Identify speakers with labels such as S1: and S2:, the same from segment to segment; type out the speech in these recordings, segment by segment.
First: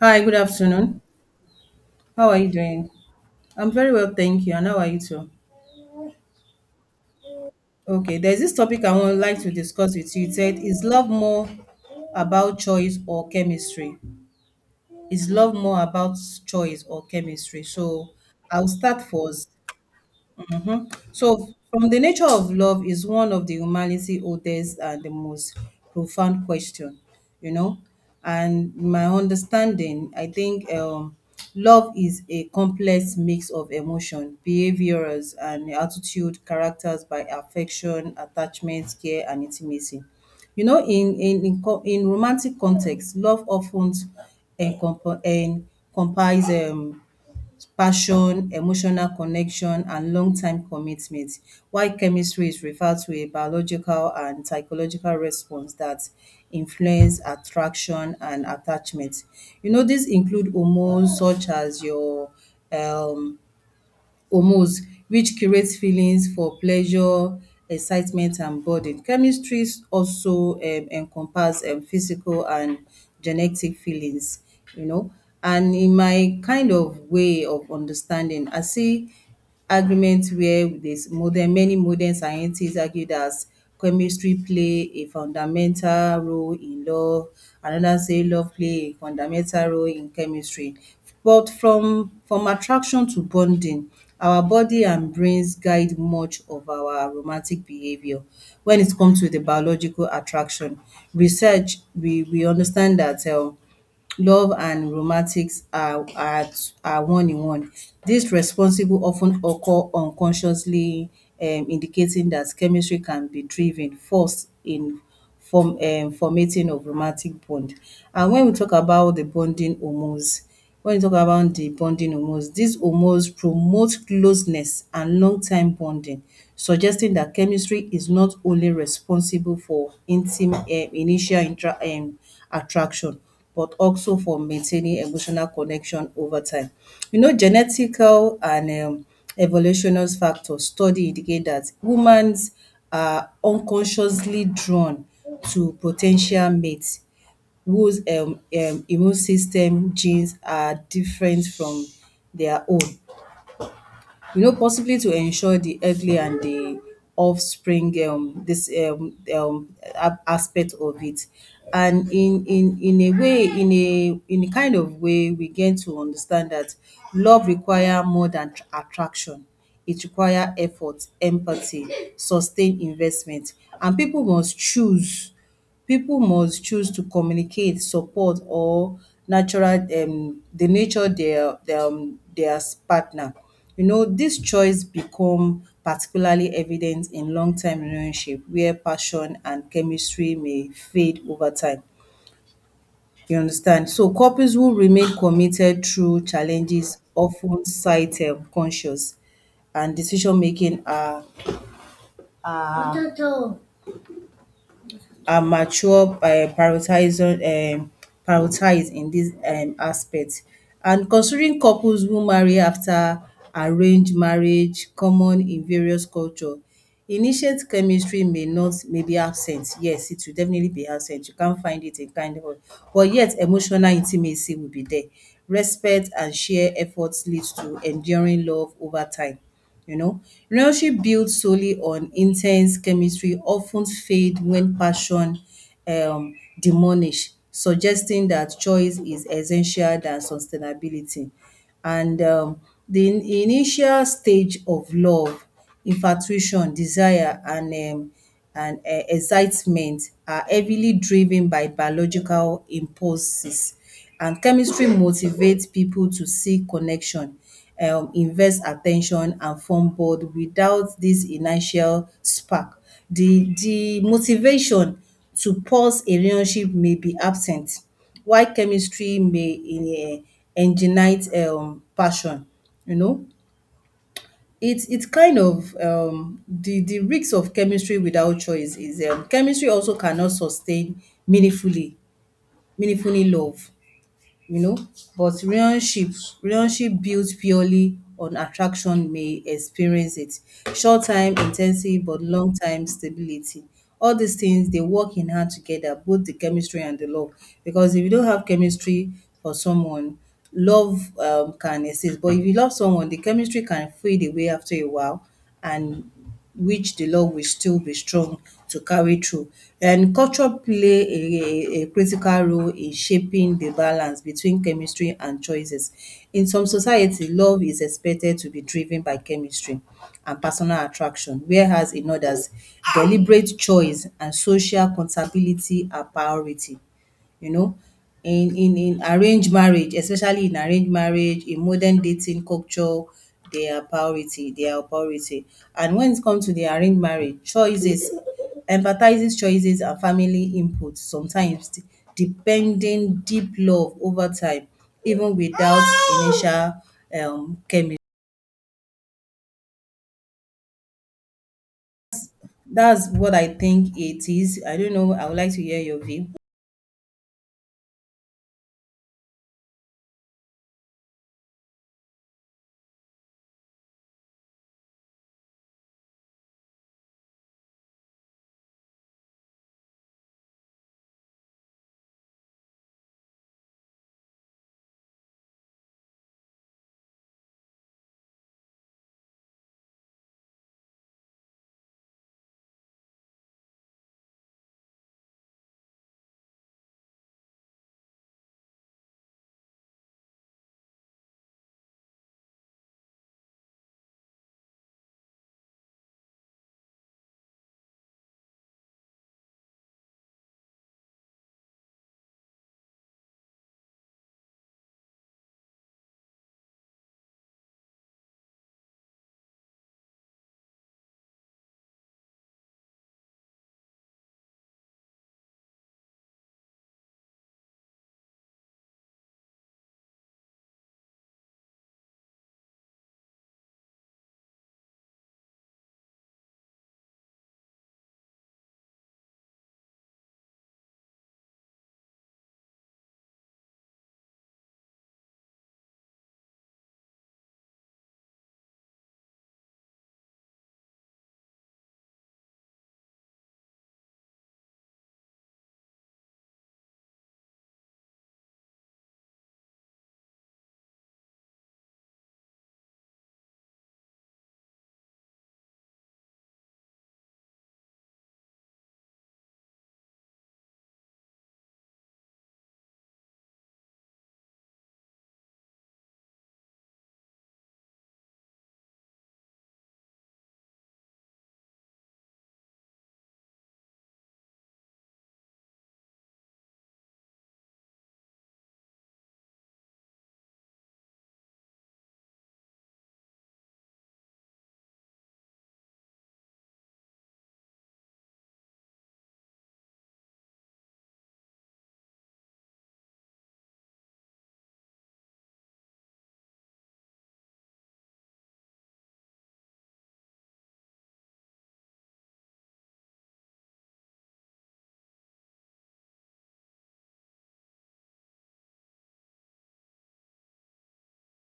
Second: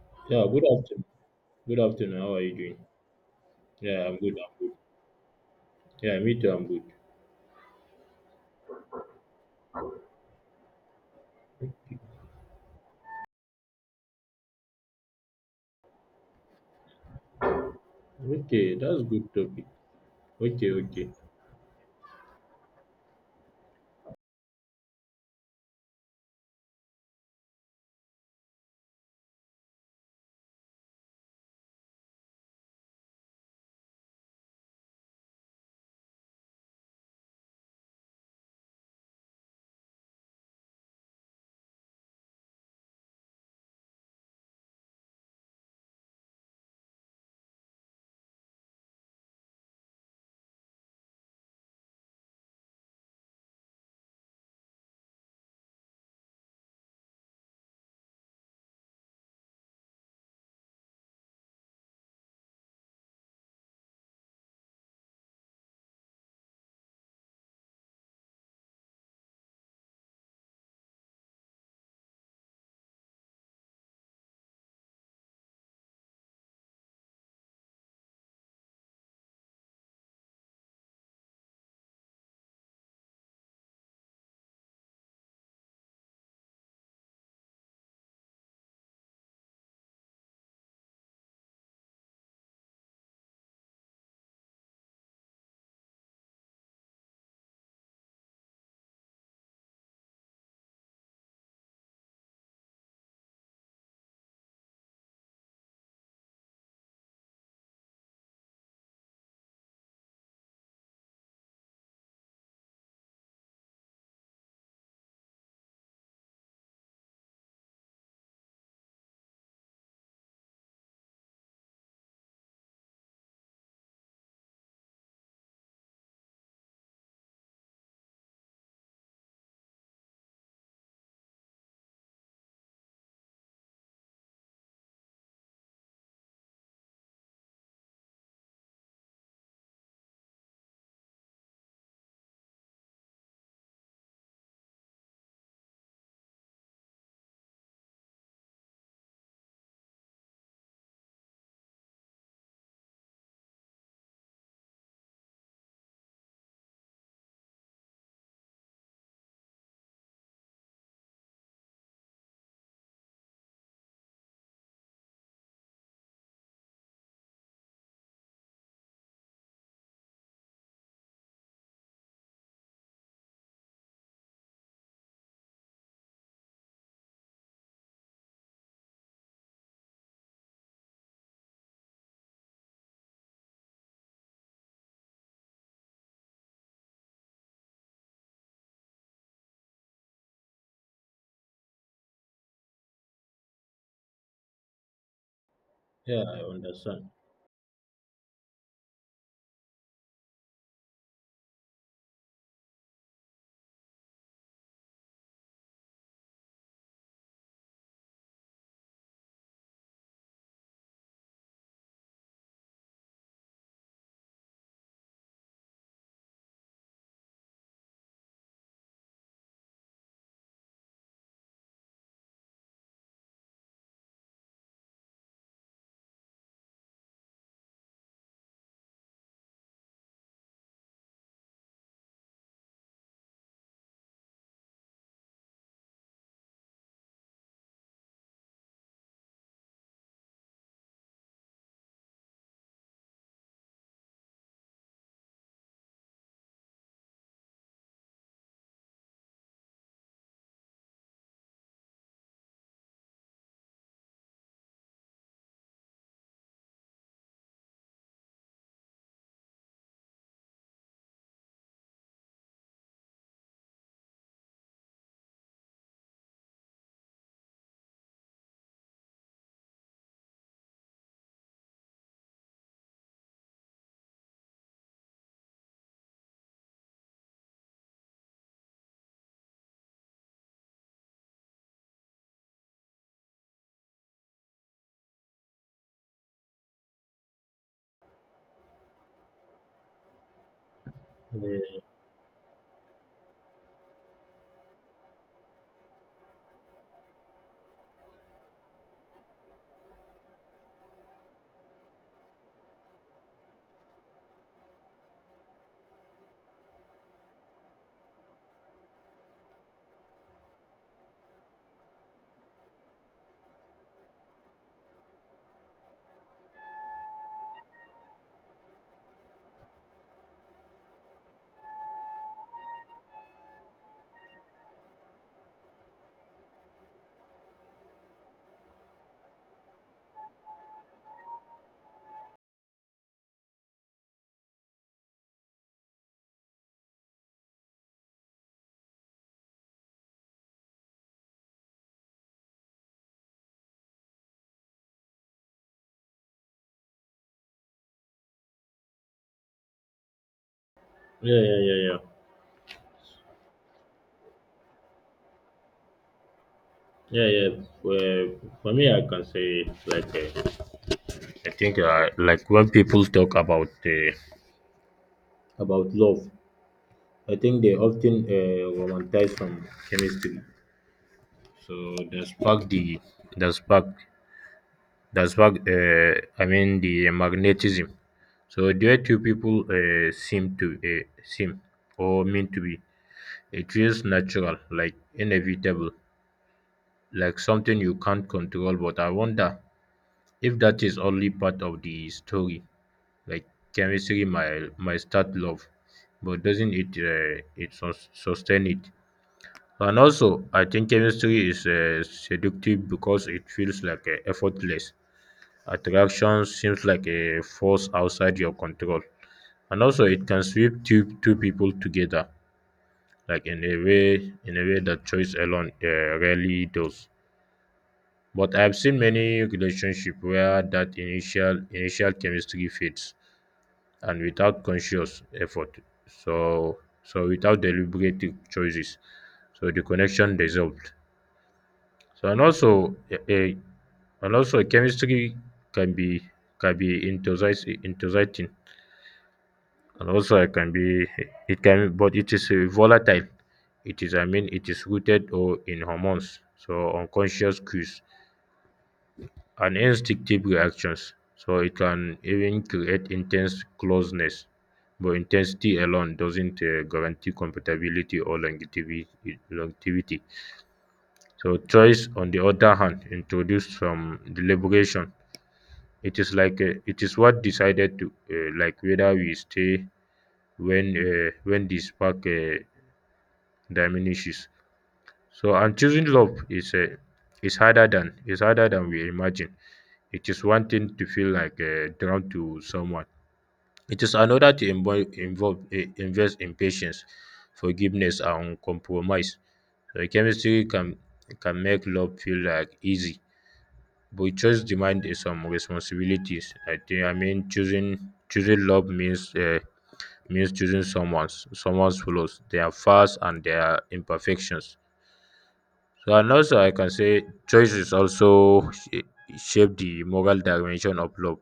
S1: Hi, good
S2: Yeah, good
S1: afternoon.
S2: afternoon. Good afternoon.
S1: How
S2: How
S1: are
S2: are
S1: you
S2: you doing?
S1: doing? I'm very
S2: Yeah,
S1: well,
S2: I'm good.
S1: thank you. And
S2: I'm good.
S1: how are you too?
S2: Yeah, me too. I'm good.
S1: Okay, there's this topic I would like to discuss with you. It said, is love more about choice or chemistry? Is love more about choice or chemistry? So I'll
S2: Okay,
S1: start
S2: that's good
S1: first.
S2: topic. Okay, okay.
S1: So, from the nature of love is one of the humanity oldest and the most profound question, you know. And my understanding, I think love is a complex mix of emotion, behaviors, and attitude, characters by affection, attachment, care, and intimacy. You know, in romantic context, love often encompass passion, emotional connection and long-time commitment, while chemistry is referred to a biological and psychological response that influence attraction and attachment. You know, these include hormones such as your um hormones which creates feelings for pleasure, excitement and burden. Chemistries also encompass physical and genetic feelings, you know. And in my kind of way of understanding, I see argument where there's modern scientists argue that chemistry play a fundamental role in love, another say love play a fundamental role in chemistry, but from attraction to bonding, our body and brains guide much of our romantic behaviour. When it comes to the biological attraction research, we understand that love and romantics are are one in one. This responsible of ten occur unconsciously, indicating that chemistry can be driven forced in form formating of romantic bond. And when we talk about the bonding hormones, when you talk about the bonding hormones, these hormones promote closeness and long-time bonding, suggesting that chemistry is not only responsible for initial intra attraction, but also for maintaining emotional connection over time. You know, genetical and evolutionary factors study indicate that humans are unconsciously drawn to potential mates whose immune system genes are different from their own. You know, possibly to ensure the earthly and the offspring, this a- aspect of it. And in a way, in a kind of way, we get to understand that love require more than tr- attraction. It require effort, empathy, sustained investment, and people must choose to communicate, support or natural the nature their partner. You know, this choice become particularly evident in long term relationship where passion and chemistry may fade over time. You understand? So couples who remain committed through
S2: Yeah, I
S1: challenges
S2: understand.
S1: often ten sight conscious and decision making are are mature by prioritizing prioritize in this aspect. And considering couples who marry after arranged marriage common in various culture. Initiate chemistry may not, may be absent. Yes, it will definitely be absent. You can't find it in kind of, but yet emotional intimacy will be there. Respect and shared effort leads to enduring love over time. You know, relationship built solely on intense chemistry often fade when passion um diminish, suggesting that choice is essential than sustainability. And The in- initial stage of love, infatuation, desire, and excitement are heavily driven by biological impulses, and chemistry motivates people to seek connection, invest attention and form bond without this initial spark. The motivation to pause a relationship may be absent, while chemistry may um ignite passion. You know, it's kind of the risks of chemistry without choice is, chemistry also cannot sustain meaningfully meaningfully love, you know, but relationship built purely on attraction may experience it short time in,
S2: Yeah,
S1: but long time stability. All these things they work in hand together, both the chemistry and the love, because if you don't have chemistry for someone, love can exist. But if you love someone, the chemistry can fade away after a while, and which the love will still be strong to carry through. And culture play a critical role in shaping the balance between chemistry and choices. In some society, love is expected to be driven by chemistry and personal attraction, whereas in others, deliberate choice and social accountability are priority. You know, in arranged marriage, in modern dating culture, they are priority. And when it comes to the arranged marriage choices, empathizes choices and family input sometimes de- depending deep love over time, even without initial chemistry.
S2: yeah, yeah, yeah.
S1: That's what I think it is. I don't know. I would like to hear your view.
S2: Yeah, yeah, yeah. Well, for me, I can say it's like I think like when people talk about love, I think they often romanticize from chemistry. So the spark, the spark. That's fact. I mean the magnetism. So due two people seem to seem or mean to be. It feels natural, like inevitable, like something you can't control. But I wonder if that is only part of the story. Like chemistry might start love, but doesn't it it sustain it? And also, I think chemistry is seductive because it feels like effortless. Attraction seems like a force outside your control. And also, it can sweep two people together, in a way that choice alone rarely does. But I've seen many relationships where that initial chemistry fades, and without conscious effort. So, so without deliberate choices, so the connection dissolved. So and also a and also chemistry can be enthusiastic and also it can be it can but it is volatile. It is I mean it is rooted or in hormones, so unconscious cues and instinctive reactions. So it can even create intense closeness, but intensity alone doesn't guarantee compatibility or longevity. So choice, on the other hand, introduced some deliberation. It is like it is what decided to like whether we stay when the spark diminishes. So and choosing love is is harder than we imagine. It is one thing to feel like drawn to someone. It is another to involve invest in patience, forgiveness and compromise. So chemistry can make love feel like easy. But choice demands some responsibilities. I think I mean choosing love means means choosing someone's someone's flaws, their faults and their imperfections. So and also I can say choice is also shape the moral dimension of love.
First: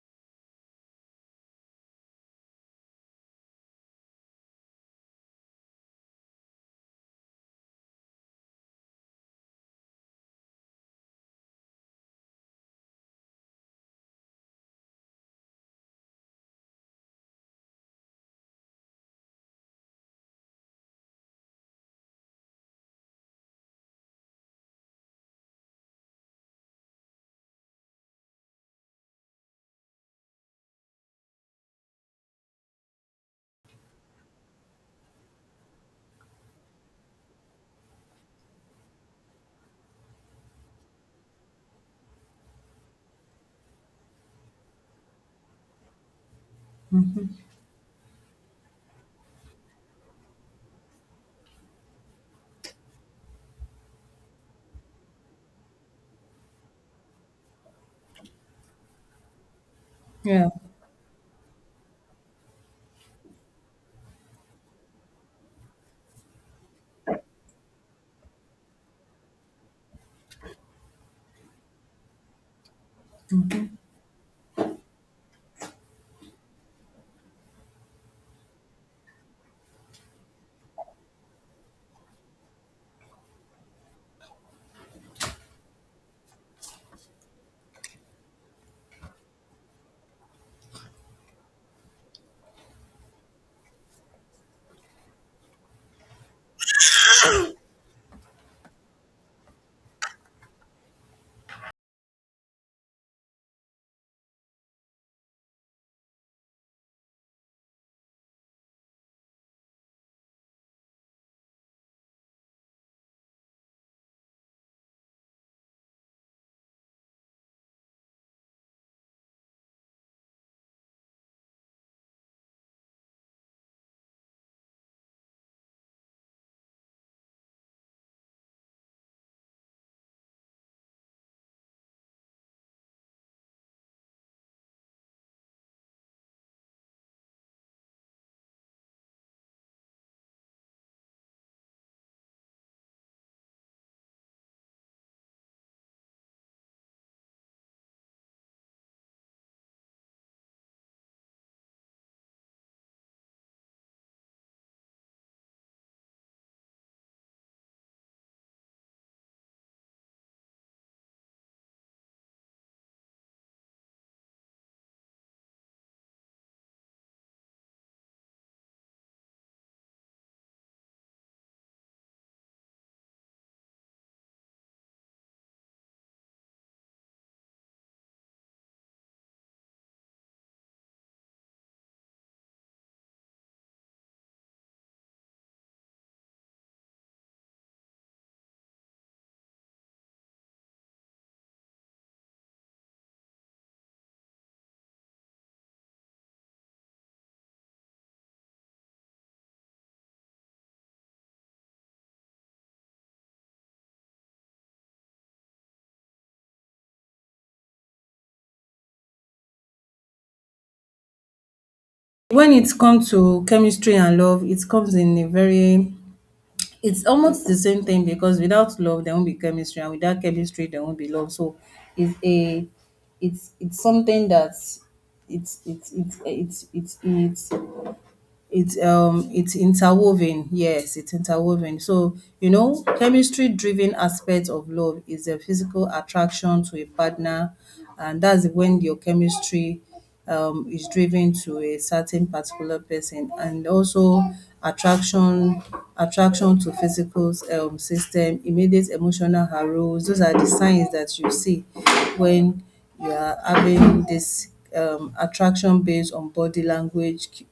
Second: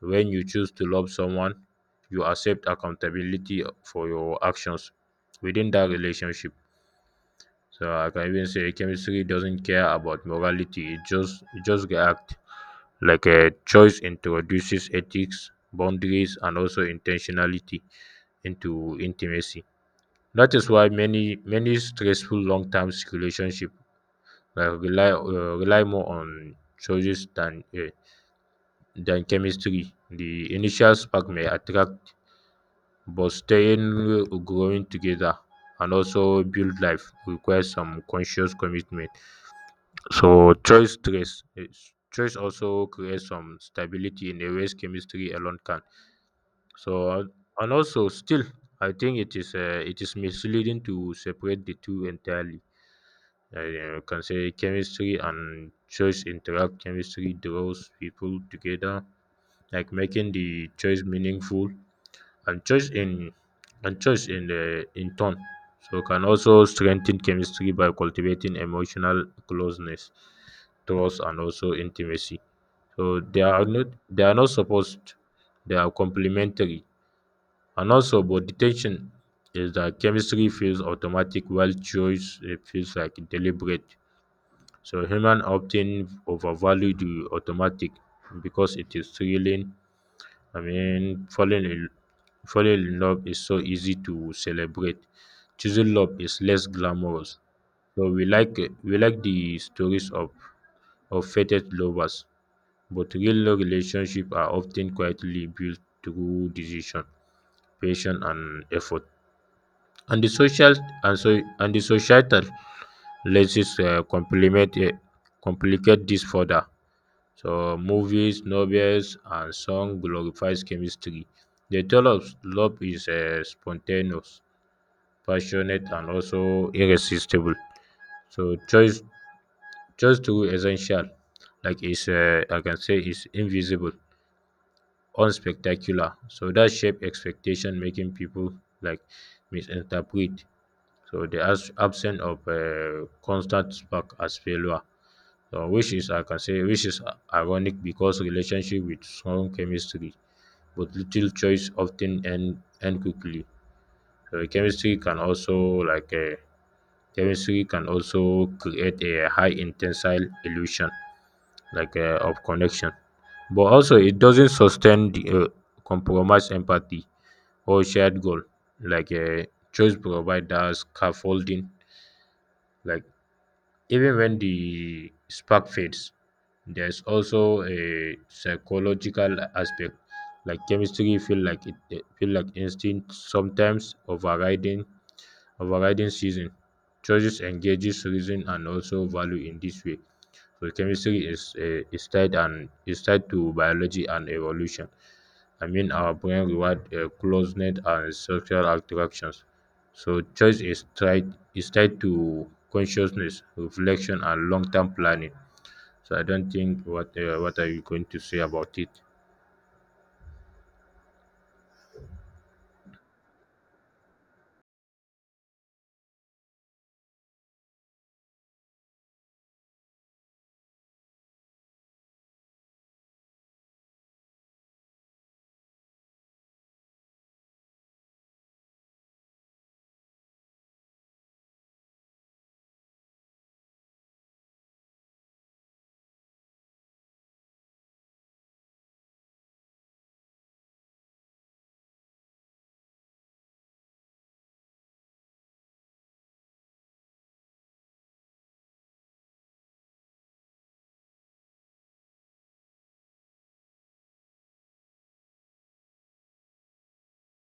S2: When you choose to love someone, you accept accountability for your actions within that relationship. So I can even say chemistry doesn't care about morality; it just reacts like a choice introduces ethics, boundaries, and also intentionality into intimacy. That is why many many stressful long-term relationship rely more on choices than chemistry. The initial spark may attract, but staying growing together and also build life requires some conscious commitment. So choice stress is choice also creates some stability in a ways chemistry alone can. So
S1: Hmm.
S2: and also still, I think it is misleading to separate the two entirely. I You can say chemistry and choice interact. Chemistry draws people together, like making
S1: Yeah.
S2: the choice meaningful, and choice in and choice in the in turn. So can also strengthen chemistry by cultivating emotional closeness, trust, and also intimacy. So they are not supposed. They are complementary and also, but detection is that chemistry feels automatic while choice feels like deliberate. So human often overvalue the automatic because it is thrilling. I mean, falling in love is so easy to celebrate. Choosing love is less glamorous. So we like the stories of fated lovers, but real relationships are often quietly built through decision, patience, and effort. And the social and so and the societal lenses complement complicate this further. So movies, novels, and song glorifies chemistry. They tell us love is spontaneous, passionate, and also irresistible. So choice through essential, like is I can say is invisible, unspectacular. So that shape expectation, making people like misinterpret. So the absence of a constant spark as failure, so which is I can say which is ironic because relationship with strong chemistry, but little choice often end quickly. So chemistry can also like a chemistry can also create a high intensile illusion like of connection, but also it doesn't sustain the compromise empathy or shared goal like a choice provider scaffolding like. Even when the spark fades, there's also a psychological aspect, like chemistry feel like feel like instinct sometimes overriding season. Choices engages reason and also value in this way. So chemistry is tied and is tied to biology and evolution. I mean, our brain reward closeness and social interactions. So choice is tied to consciousness, reflection, and long-term planning. So I don't think what are you going to say about it?
S1: When it comes to chemistry and love, it comes in a very, it's almost the same thing, because without love there won't be chemistry and without chemistry there won't be love. So it's a, it's something that, it's it's it's it's it's it's, it's interwoven. Yes, it's interwoven. So you know, chemistry driven aspect of love is a physical attraction to a partner, and that's when your chemistry is driven to a certain particular person. And also, attraction attraction to physical system, immediate emotional arousal, those are the signs that you see when you are having this attraction based on body language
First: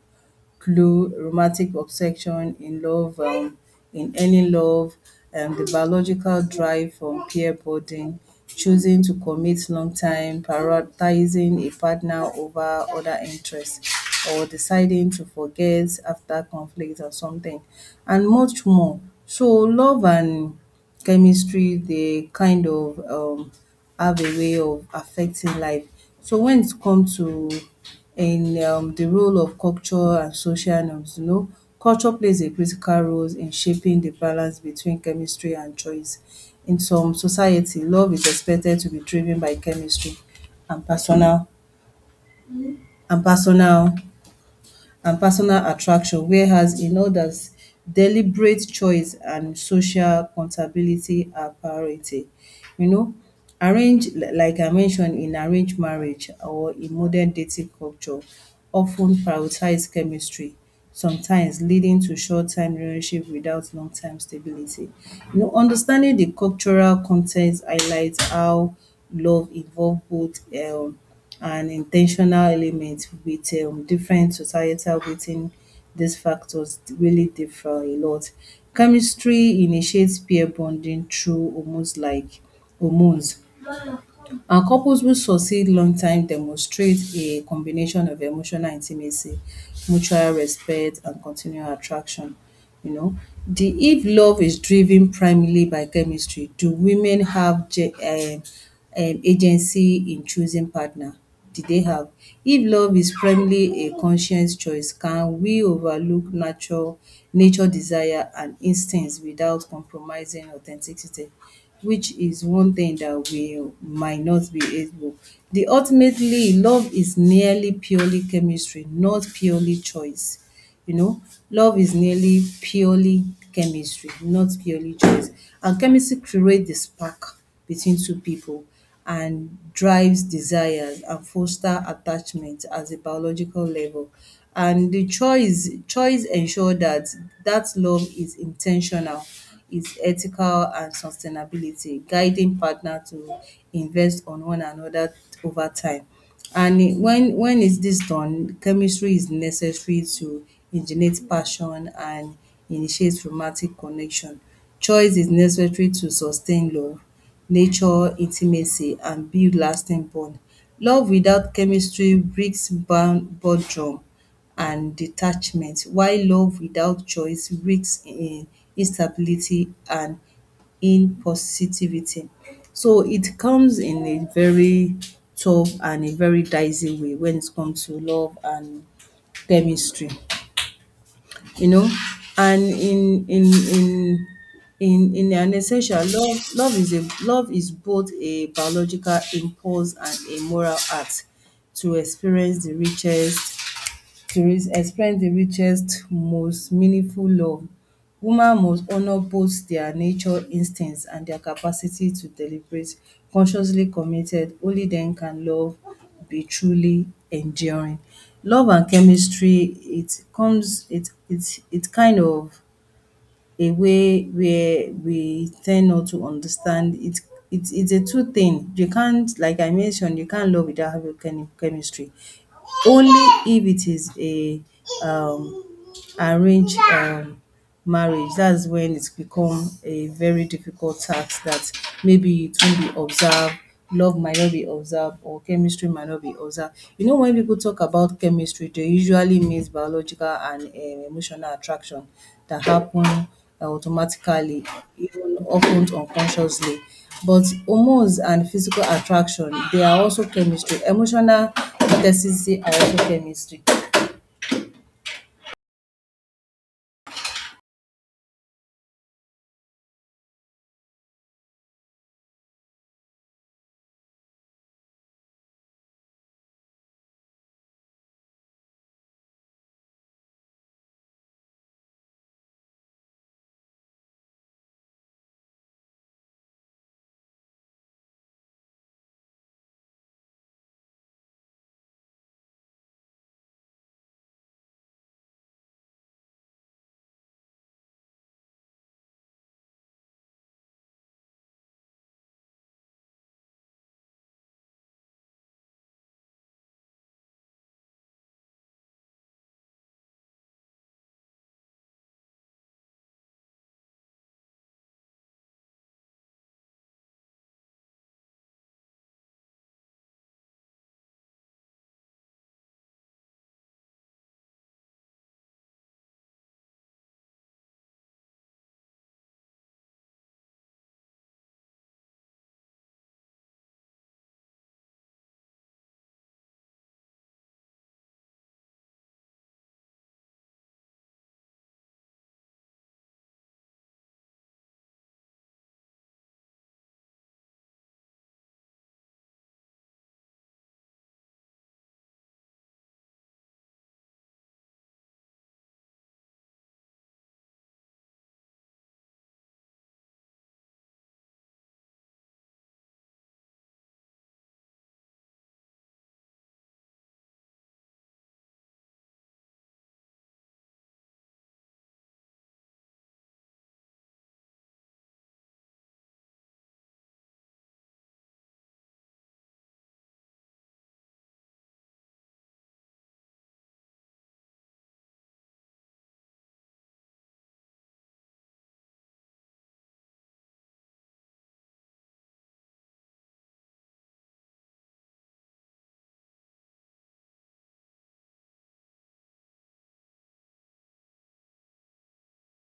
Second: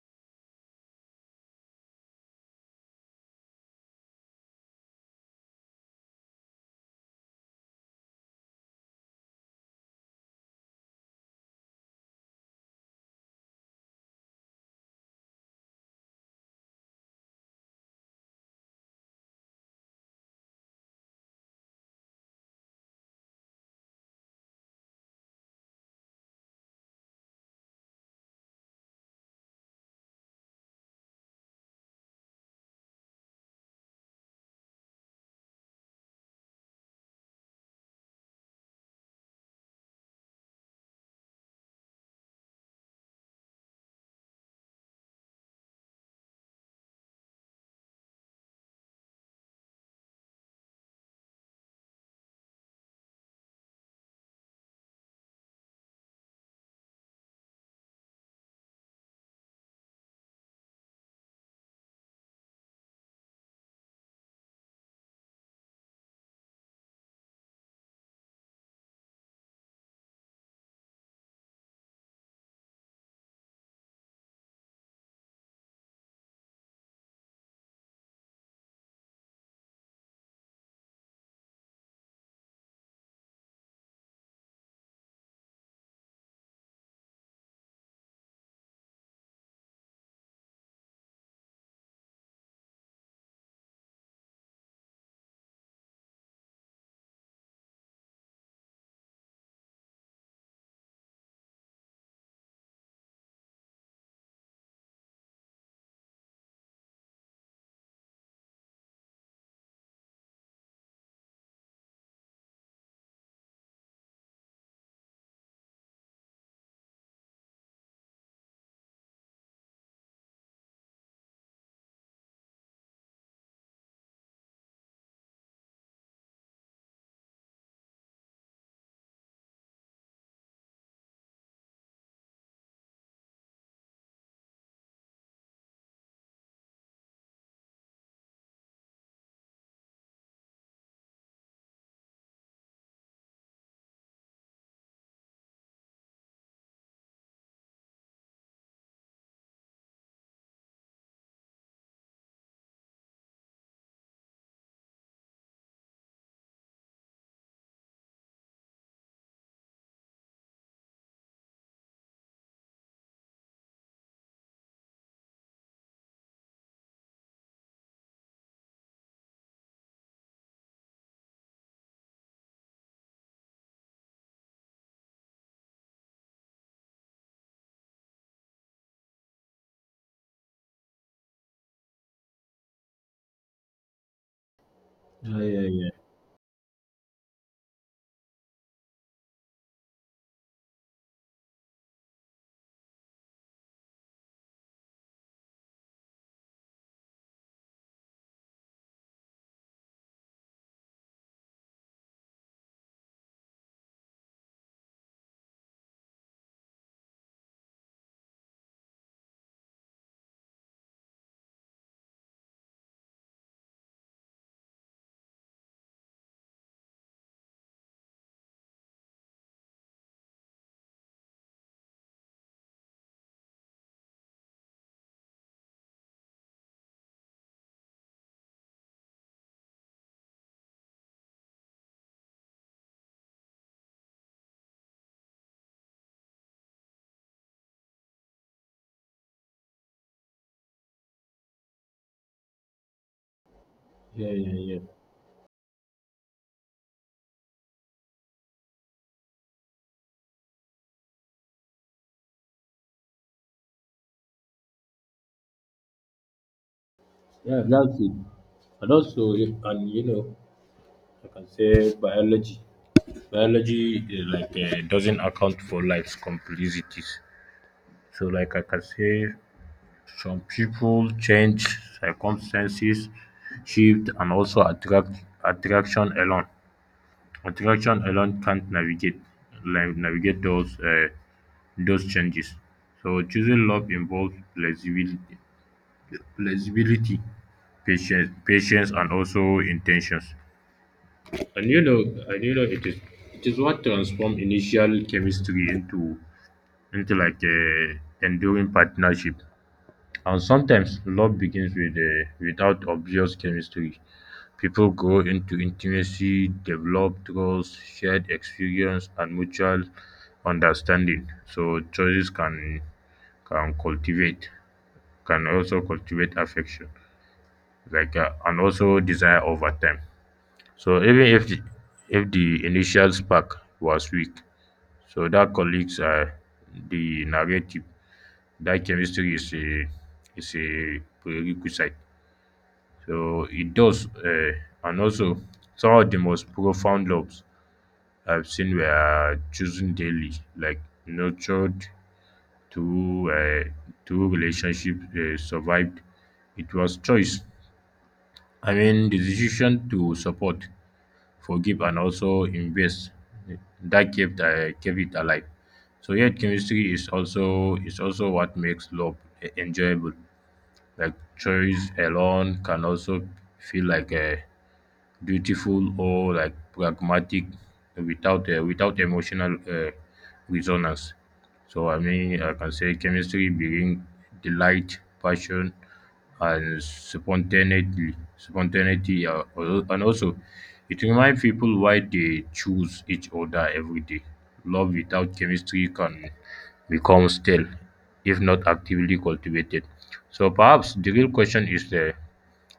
S1: clue, romantic obsession, in love, in any love, the biological drive from peer bonding, choosing to commit long time, prioritizing a partner over other interests, or deciding to forget after conflict or something, and much more. So, love and chemistry, they kind of have a way of affecting life. So, when it comes to in the role of culture and social norms. You know, culture plays a critical role in shaping the balance between chemistry and choice. In some society, love is expected to be driven by chemistry and and personal personal attraction, whereas in others, deliberate choice and social accountability are priority. You know, arrange li- like I mentioned, in arranged marriage or in modern dating culture often prioritize chemistry, sometimes leading to short-term relationship without long-term stability. You know, understanding the cultural context highlights how love involve both and intentional element with different societal within these factors really differ a lot. Chemistry initiates peer bonding through hormones, and couples who succeed long time demonstrate a combination of emotional intimacy, mutual respect, and continual attraction. You know, the if love is driven primarily by chemistry, do women have agency in choosing partner? Did they have? If love is primarily a conscious choice, can we overlook natural nature desire and instincts without compromising authenticity? Which is one thing that we might not be able. The ultimately, love is nearly purely chemistry, not purely choice. You know, love is nearly purely chemistry, not purely choice. And chemistry create the spark between two people and drives desires and foster attachment at a biological level. And the choice ensure that love is intentional, is ethical and sustainability, guiding partner to invest on one another over time. And it- when is this done, chemistry is necessary to originate passion and initiate romantic connection. Choice is necessary to sustain love, nature intimacy and build lasting bond. Love without chemistry breaks bound boredom and detachment, while love without choice risks in instability and impositivity. So it comes in a very tough and a very dicey way when it comes to love and chemistry, you know. And in
S2: Yeah,
S1: an
S2: yeah, yeah,
S1: essential love, love is a love is both a biological impulse and a moral act to experience the richest, Therese explained the richest, most meaningful love. Women must honor both their nature instincts and their capacity to deliberate. Consciously committed, only then can love be truly enduring. Love and chemistry, it comes, it kind of a way where we tend not to understand it. It is a two thing. You can't, like I mentioned, you can't love without having chemistry, only if it is a um arranged marriage, that's when it's become a very difficult task that maybe it won't be observed, love might not be observed, or chemistry might not be observed. You know, when people talk about chemistry, they usually means biological and emotional attraction that happen
S2: yeah, yeah,
S1: automatically,
S2: yeah.
S1: even often unconsciously. But hormones and physical attraction, they are also chemistry. Emotional intensity are also chemistry.
S2: Yeah, that's it. And also, and you know, I can say biology. Biology like doesn't account for life's complexities. So, like I can say, some people change, circumstances shift, and also attraction alone. Attraction alone can't navigate like navigate those changes. So, choosing love involves flexibility, patience, and also intentions. And you know, and you know, it is what transforms initial chemistry into like a enduring partnership. And sometimes love begins with a without obvious chemistry. People grow into intimacy, develop trust, shared experience, and mutual understanding. So choices can cultivate, can also cultivate affection, like and also desire over time. So even if the initial spark was weak, so that colleagues are the narrative. That chemistry is a prerequisite. So it does, and also some of the most profound loves I've seen were chosen daily, like nurtured through through relationship survived. It was choice. I mean, the decision to support, forgive and also invest that kept it alive. So yet chemistry is also what makes love enjoyable, like choice alone can also feel like a beautiful or like pragmatic without without emotional resonance. So I mean, I can say chemistry brings delight, passion, and spontaneity, and also it reminds people why they choose each other every day. Love without chemistry can become stale if not actively cultivated. So perhaps the real question is there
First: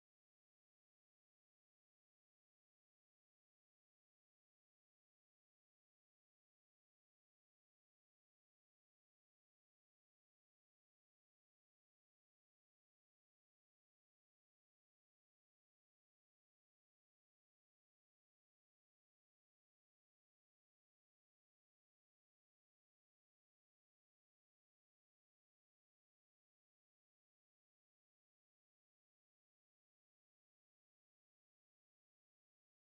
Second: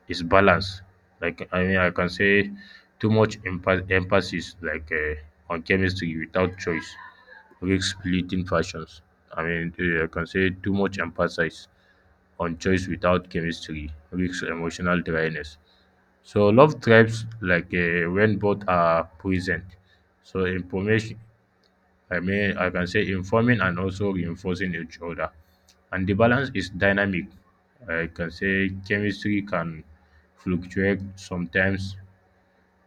S2: is balance. Like I mean, I can say too much emphasis like on chemistry without choice risks splitting fashions. I mean, I can say too much emphasis on choice without chemistry risks emotional dryness. So love thrives like when both are present. So information I mean, I can say informing and also reinforcing each other. And the balance is dynamic. I can say chemistry can fluctuate sometimes,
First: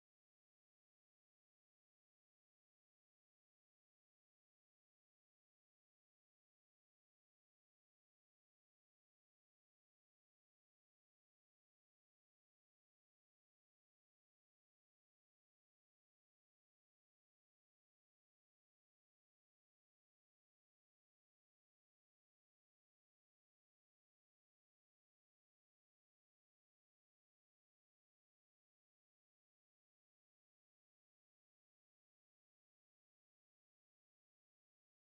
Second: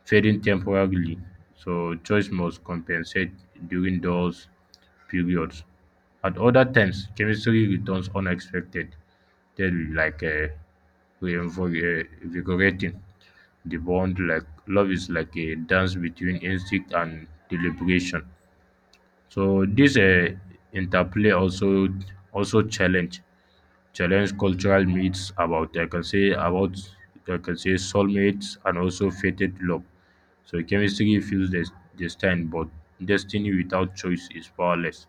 S2: fading temporarily. So choice must compensate during those periods. At other times, chemistry returns unexpected, then like invigorating the bond. Like love is like a dance between instinct and deliberation. So this interplay also also challenge challenge cultural myths about I can say about I can say soulmates and also fated love. So chemistry feels destined, but destiny without choice is powerless.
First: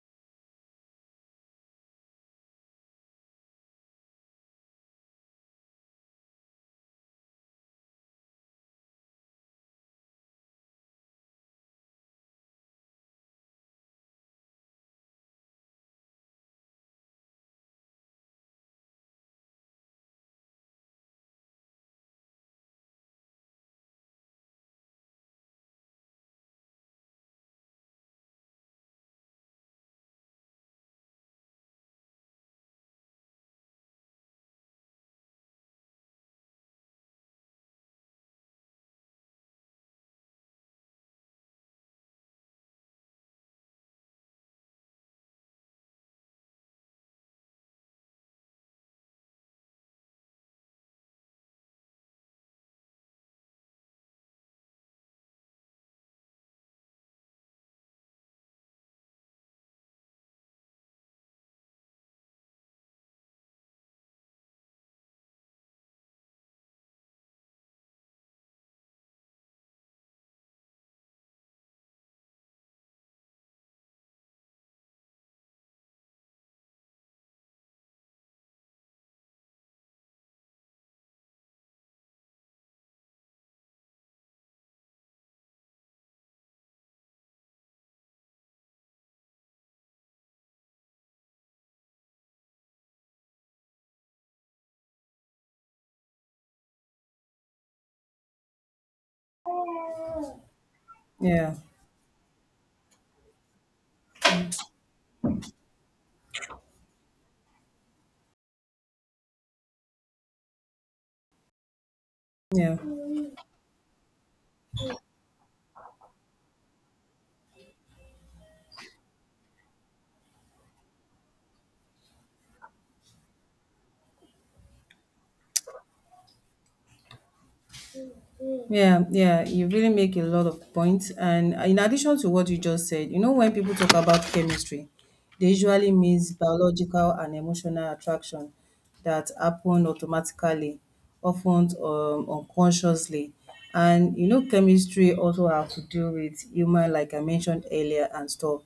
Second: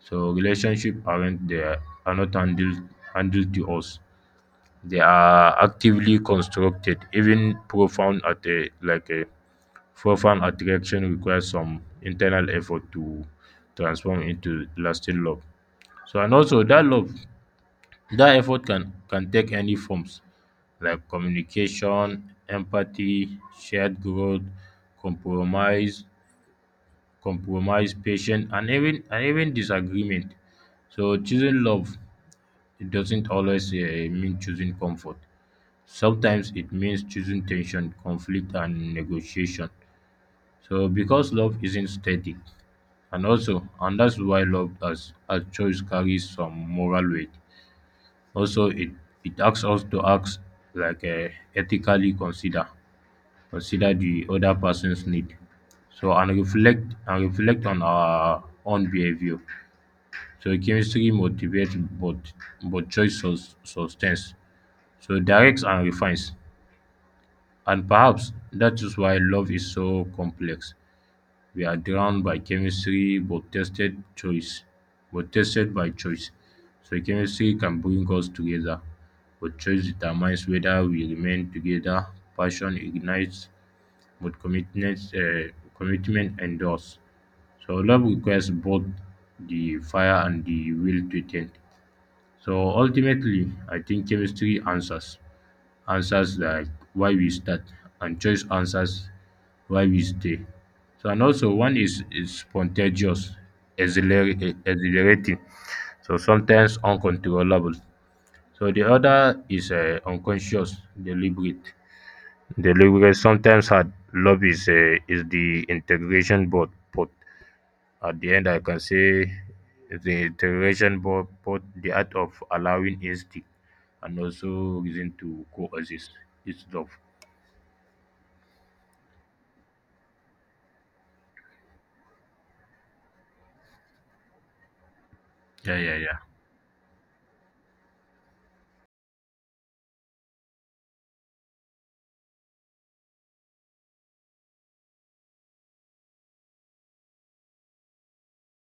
S2: So relationship aren't there are not handled handled to us. They are actively constructed; even profound at a like a profound attraction requires some internal effort to transform into lasting love. So and also that love, that effort can take any forms like communication, empathy, shared growth, compromise, compromise, patience, and even disagreement. So choosing love it doesn't always mean choosing comfort. Sometimes it means choosing tension, conflict, and negotiation. So, because love isn't static, and also, and that's why love as a choice carries some moral weight. Also, it asks us to act like ethically consider consider the other person's need. So and reflect on our own behavior. So chemistry motivates, but choice sustains. So directs and refines. And perhaps that is why love is so complex. We are drawn by chemistry but tested choice. But tested by choice. So chemistry can bring us together, but choice determines whether we remain together. Passion ignites, but commitment endures. So love requires both the fire and the will to tend. So ultimately, I think chemistry answers like why we start, and choice answers why we stay. So and
S1: Yeah,
S2: also one is spontaneous, exhilarating. So sometimes uncontrollable. So the other is unconscious, deliberate.
S1: yeah.
S2: Deliberate sometimes hard. Love is the integration board. At the end, I can say the iteration both, both the art of allowing instinct and also reason to coexist. It's love.
S1: Yeah, yeah, you really make a lot of points. And in addition to what you just said, you know, when people talk about chemistry, they
S2: Yeah,
S1: usually
S2: yeah, yeah.
S1: means biological and emotional attraction that happen automatically, often unconsciously. And you know, chemistry also have to do with human, like I mentioned earlier, and stuff.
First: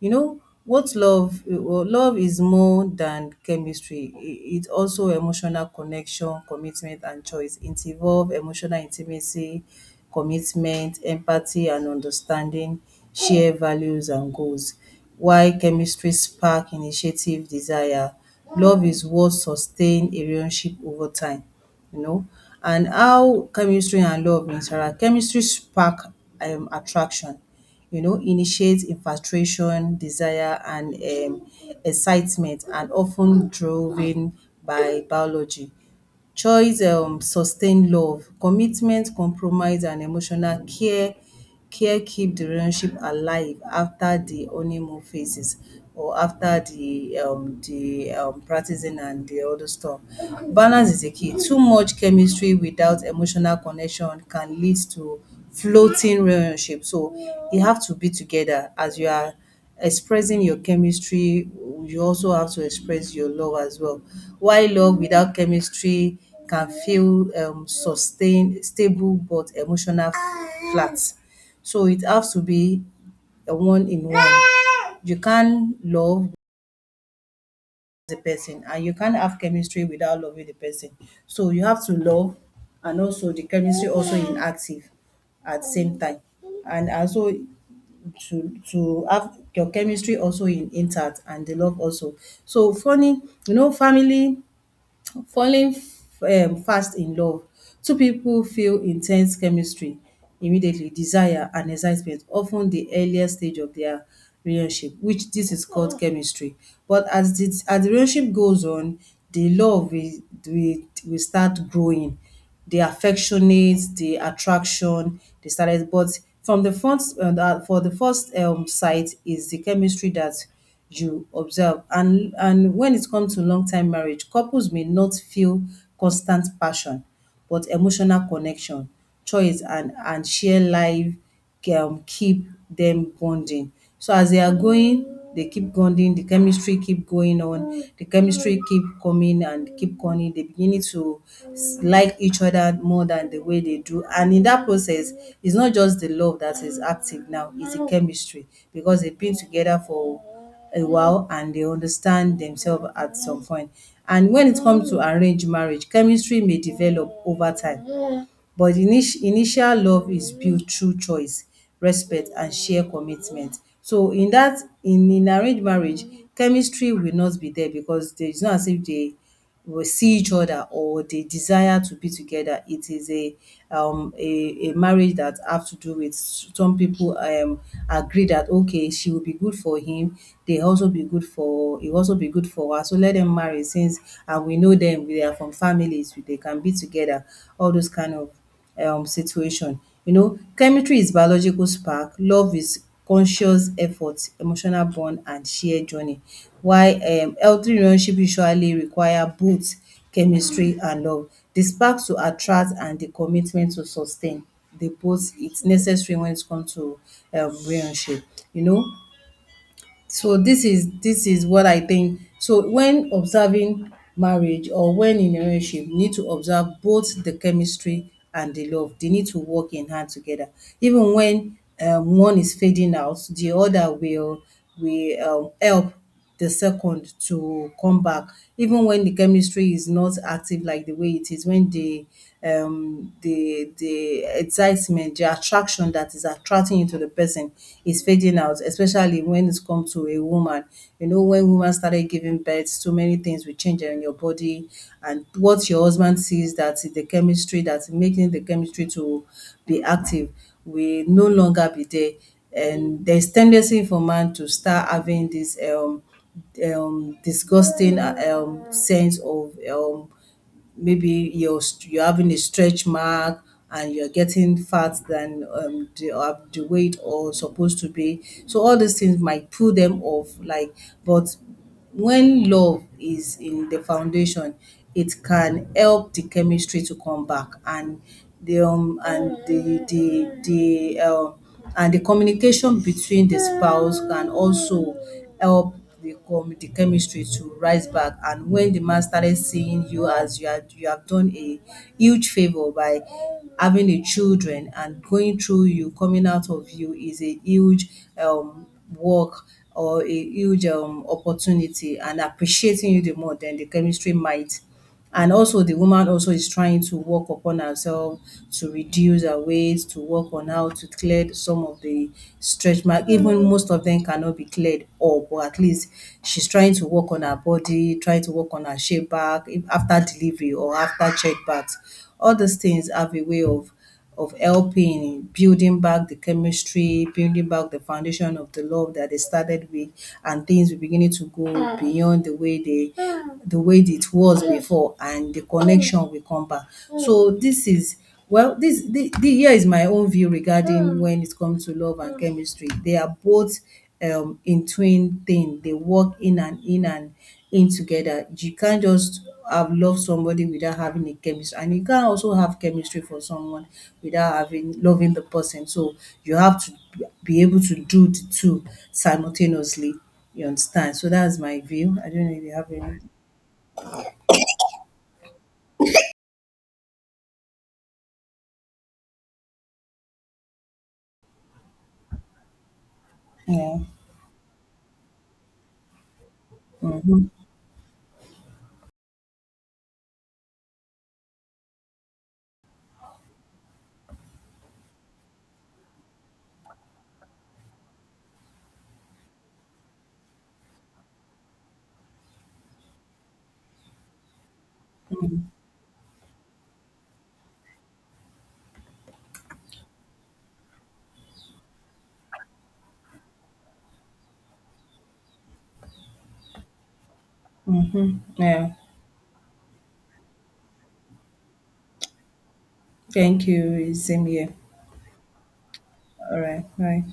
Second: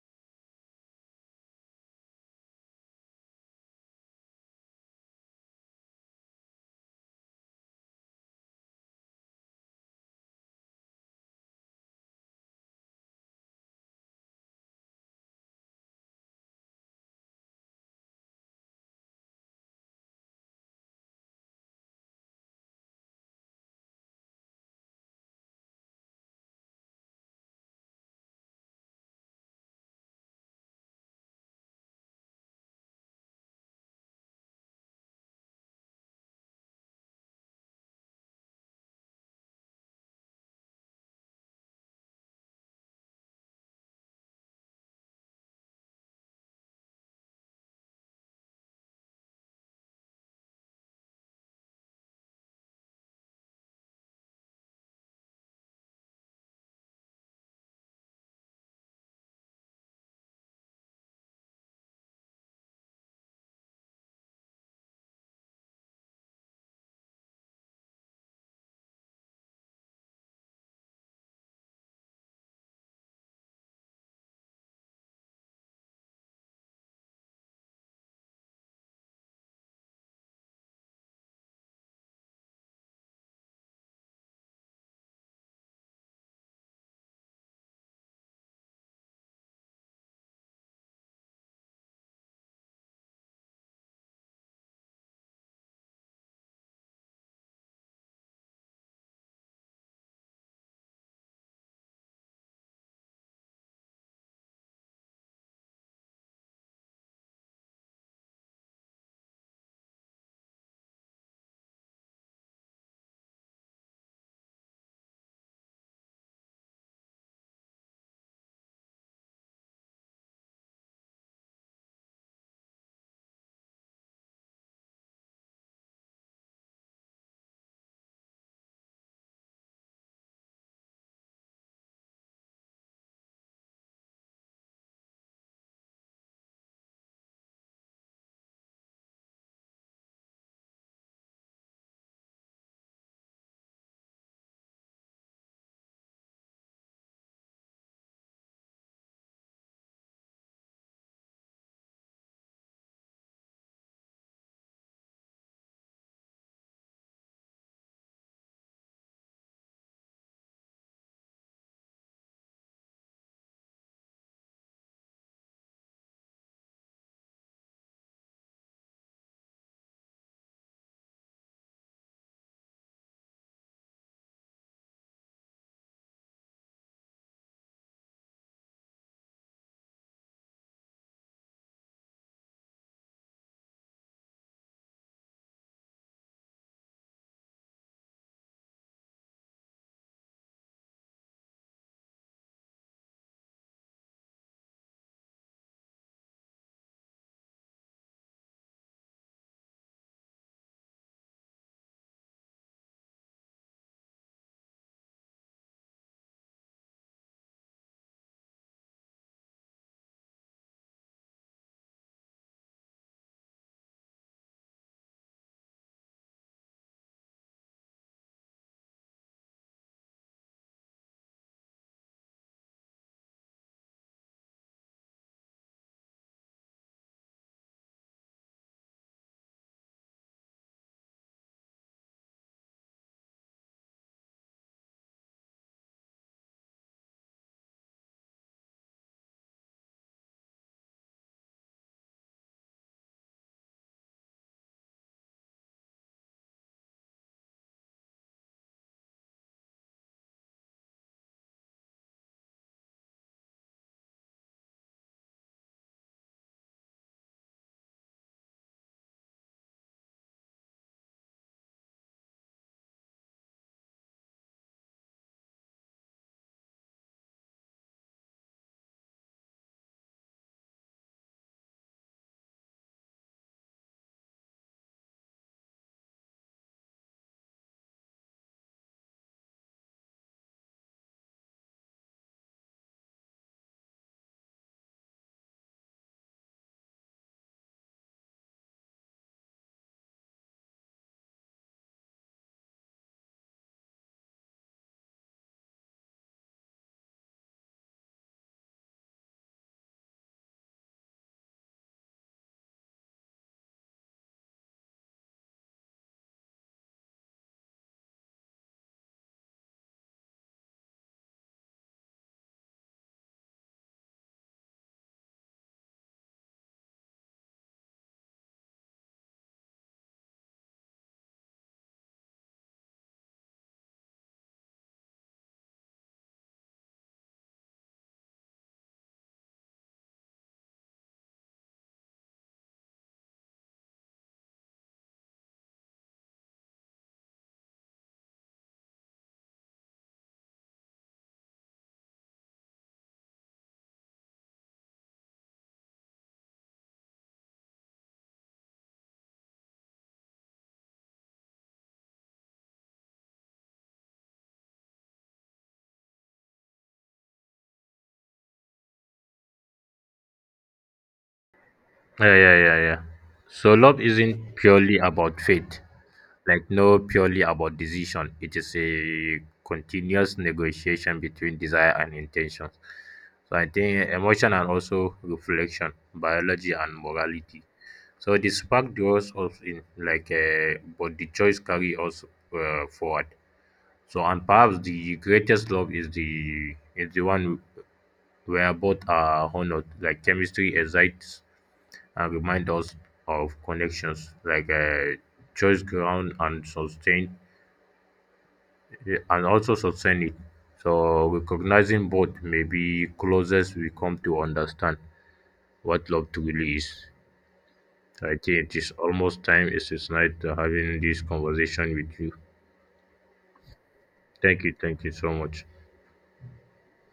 S1: You know, what love, well, love is more than chemistry. I- It also emotional connection, commitment, and choice. It involves emotional intimacy, commitment, empathy, and understanding, share values and goals. While chemistry spark initiative, desire, love is what sustain a relationship over time. You know, and how chemistry and love interact. Chemistry spark attraction, initiates infatuation, desire, and excitement, and often driven by biology. Choice sustain love, commitment, compromise and emotional care keep the relationship alive after the honeymoon phases or after the practicing and the other stuff. Balance is the key. Too much chemistry without emotional connection can lead to floating relationship. So you have to be together as you are. Expressing your chemistry, you also have to express your love as well. While love without chemistry can feel sustained, stable, but emotional flat. So it has to be a one in one. You can't love the person and you can't have chemistry without loving the person. So you have to love and also the chemistry also inactive at the same time. And also to have your chemistry also in intact and the love also. So falling, you know, family falling fast in love. Two people feel intense chemistry immediately, desire and excitement, often the earliest stage of their relationship, which this is called chemistry. But as the relationship goes on, the love will will start growing the affectionate, the attraction, the silence. But from the front, for the first sight is the chemistry that you observe. And when it comes to long time marriage, couples may not feel constant passion, but emotional connection, choice, and share life keep them bonding. So as they are going, they keep bonding, the chemistry keep going on, the chemistry keep coming and keep coming. They beginning to like each other more than the way they do. And in that process, it's not just the love that is active now, it's the chemistry because they've been together for a while and they understand themselves at some point. And when it comes to arranged marriage, chemistry may develop over time but the initial love is built through choice, respect and shared commitment. So in that in arranged marriage, chemistry will not be there because there is not as if they will see each other or they desire to be together. It is a marriage that have to do with some people agree that okay she will be good for him, they also be good for he also be good for her. So let them marry pesins and we know them. They are from families, they can be together, all those kind of situation. You know, chemistry is biological spark, love is conscious effort, emotional bond and shared journey. Why? Healthy relationship usually require both chemistry and love. The spark to attract and the commitment to sustain. Dey both it's necessary when it comes to relationship. You know, so this is what I think. So when observing marriage or when in a relationship, you need to observe both the chemistry and the love. They need to work in hand together. Even when one is fading out, the other will help the second to come back even when the chemistry is not active like the way it is when the excitement, the attraction that is attracting you to the person is fading out, especially when it comes to a woman. You know, when women started giving birth, so many things will change in your body and what your husband sees that the chemistry that's making the chemistry to be active will no longer be there, and there's tendency for man to start having this disgusting sense of maybe you're having a stretch mark and you're getting fat than the weight or supposed to be. So all these things might pull them off. Like, but when love is in the foundation, it can help the chemistry to come back and the and the communication between the spouse can also help the chemistry to rise back, and when the man started seeing you as you are, you have done a huge favor by having a children, and going through you coming out of you is a huge um work or a huge opportunity and appreciating you the more, then the chemistry might. And also the woman also is trying to work upon herself to reduce her weight, to work on how to clear some of the stretch mark. Even most of them cannot be cleared up, but at least she's trying to work on her body, trying to work on her shape back if after delivery or after check childbirth. All these things have a way of helping building back the chemistry, building back the foundation of the love that they started with, and things were beginning to go beyond the way it was before, and the connection will come back. So this is, well, this the here is my own view regarding when it comes to love and chemistry. They are both in twin thing. They work in and in and in together. You can't just have love somebody without having a chemistry. And you can't also have chemistry for someone without having loving the person. So you have to be able to do the two simultaneously. You understand? So that's my view. I don't
S2: Yeah,
S1: know if you
S2: yeah,
S1: have
S2: yeah,
S1: any.
S2: yeah. So love isn't purely about faith, like no purely about decision. It is a continuous negotiation between desire and intention. So I
S1: Yeah.
S2: think emotion and also reflection, biology and
S1: Mm-hmm.
S2: morality. So the spark draws us in, like, but the choice carry us forward. So and perhaps the greatest love is the one where both are honored, like chemistry excites and remind us of connections like choice ground and sustain and also sustain it. So recognizing both may be closest we come to understand what love truly is.
S1: Mm-hmm.
S2: I think
S1: Yeah.
S2: it is almost time. It's nice to having this conversation with you.
S1: Thank you. Same here.
S2: Thank you, thank you so much.
S1: All right. Bye.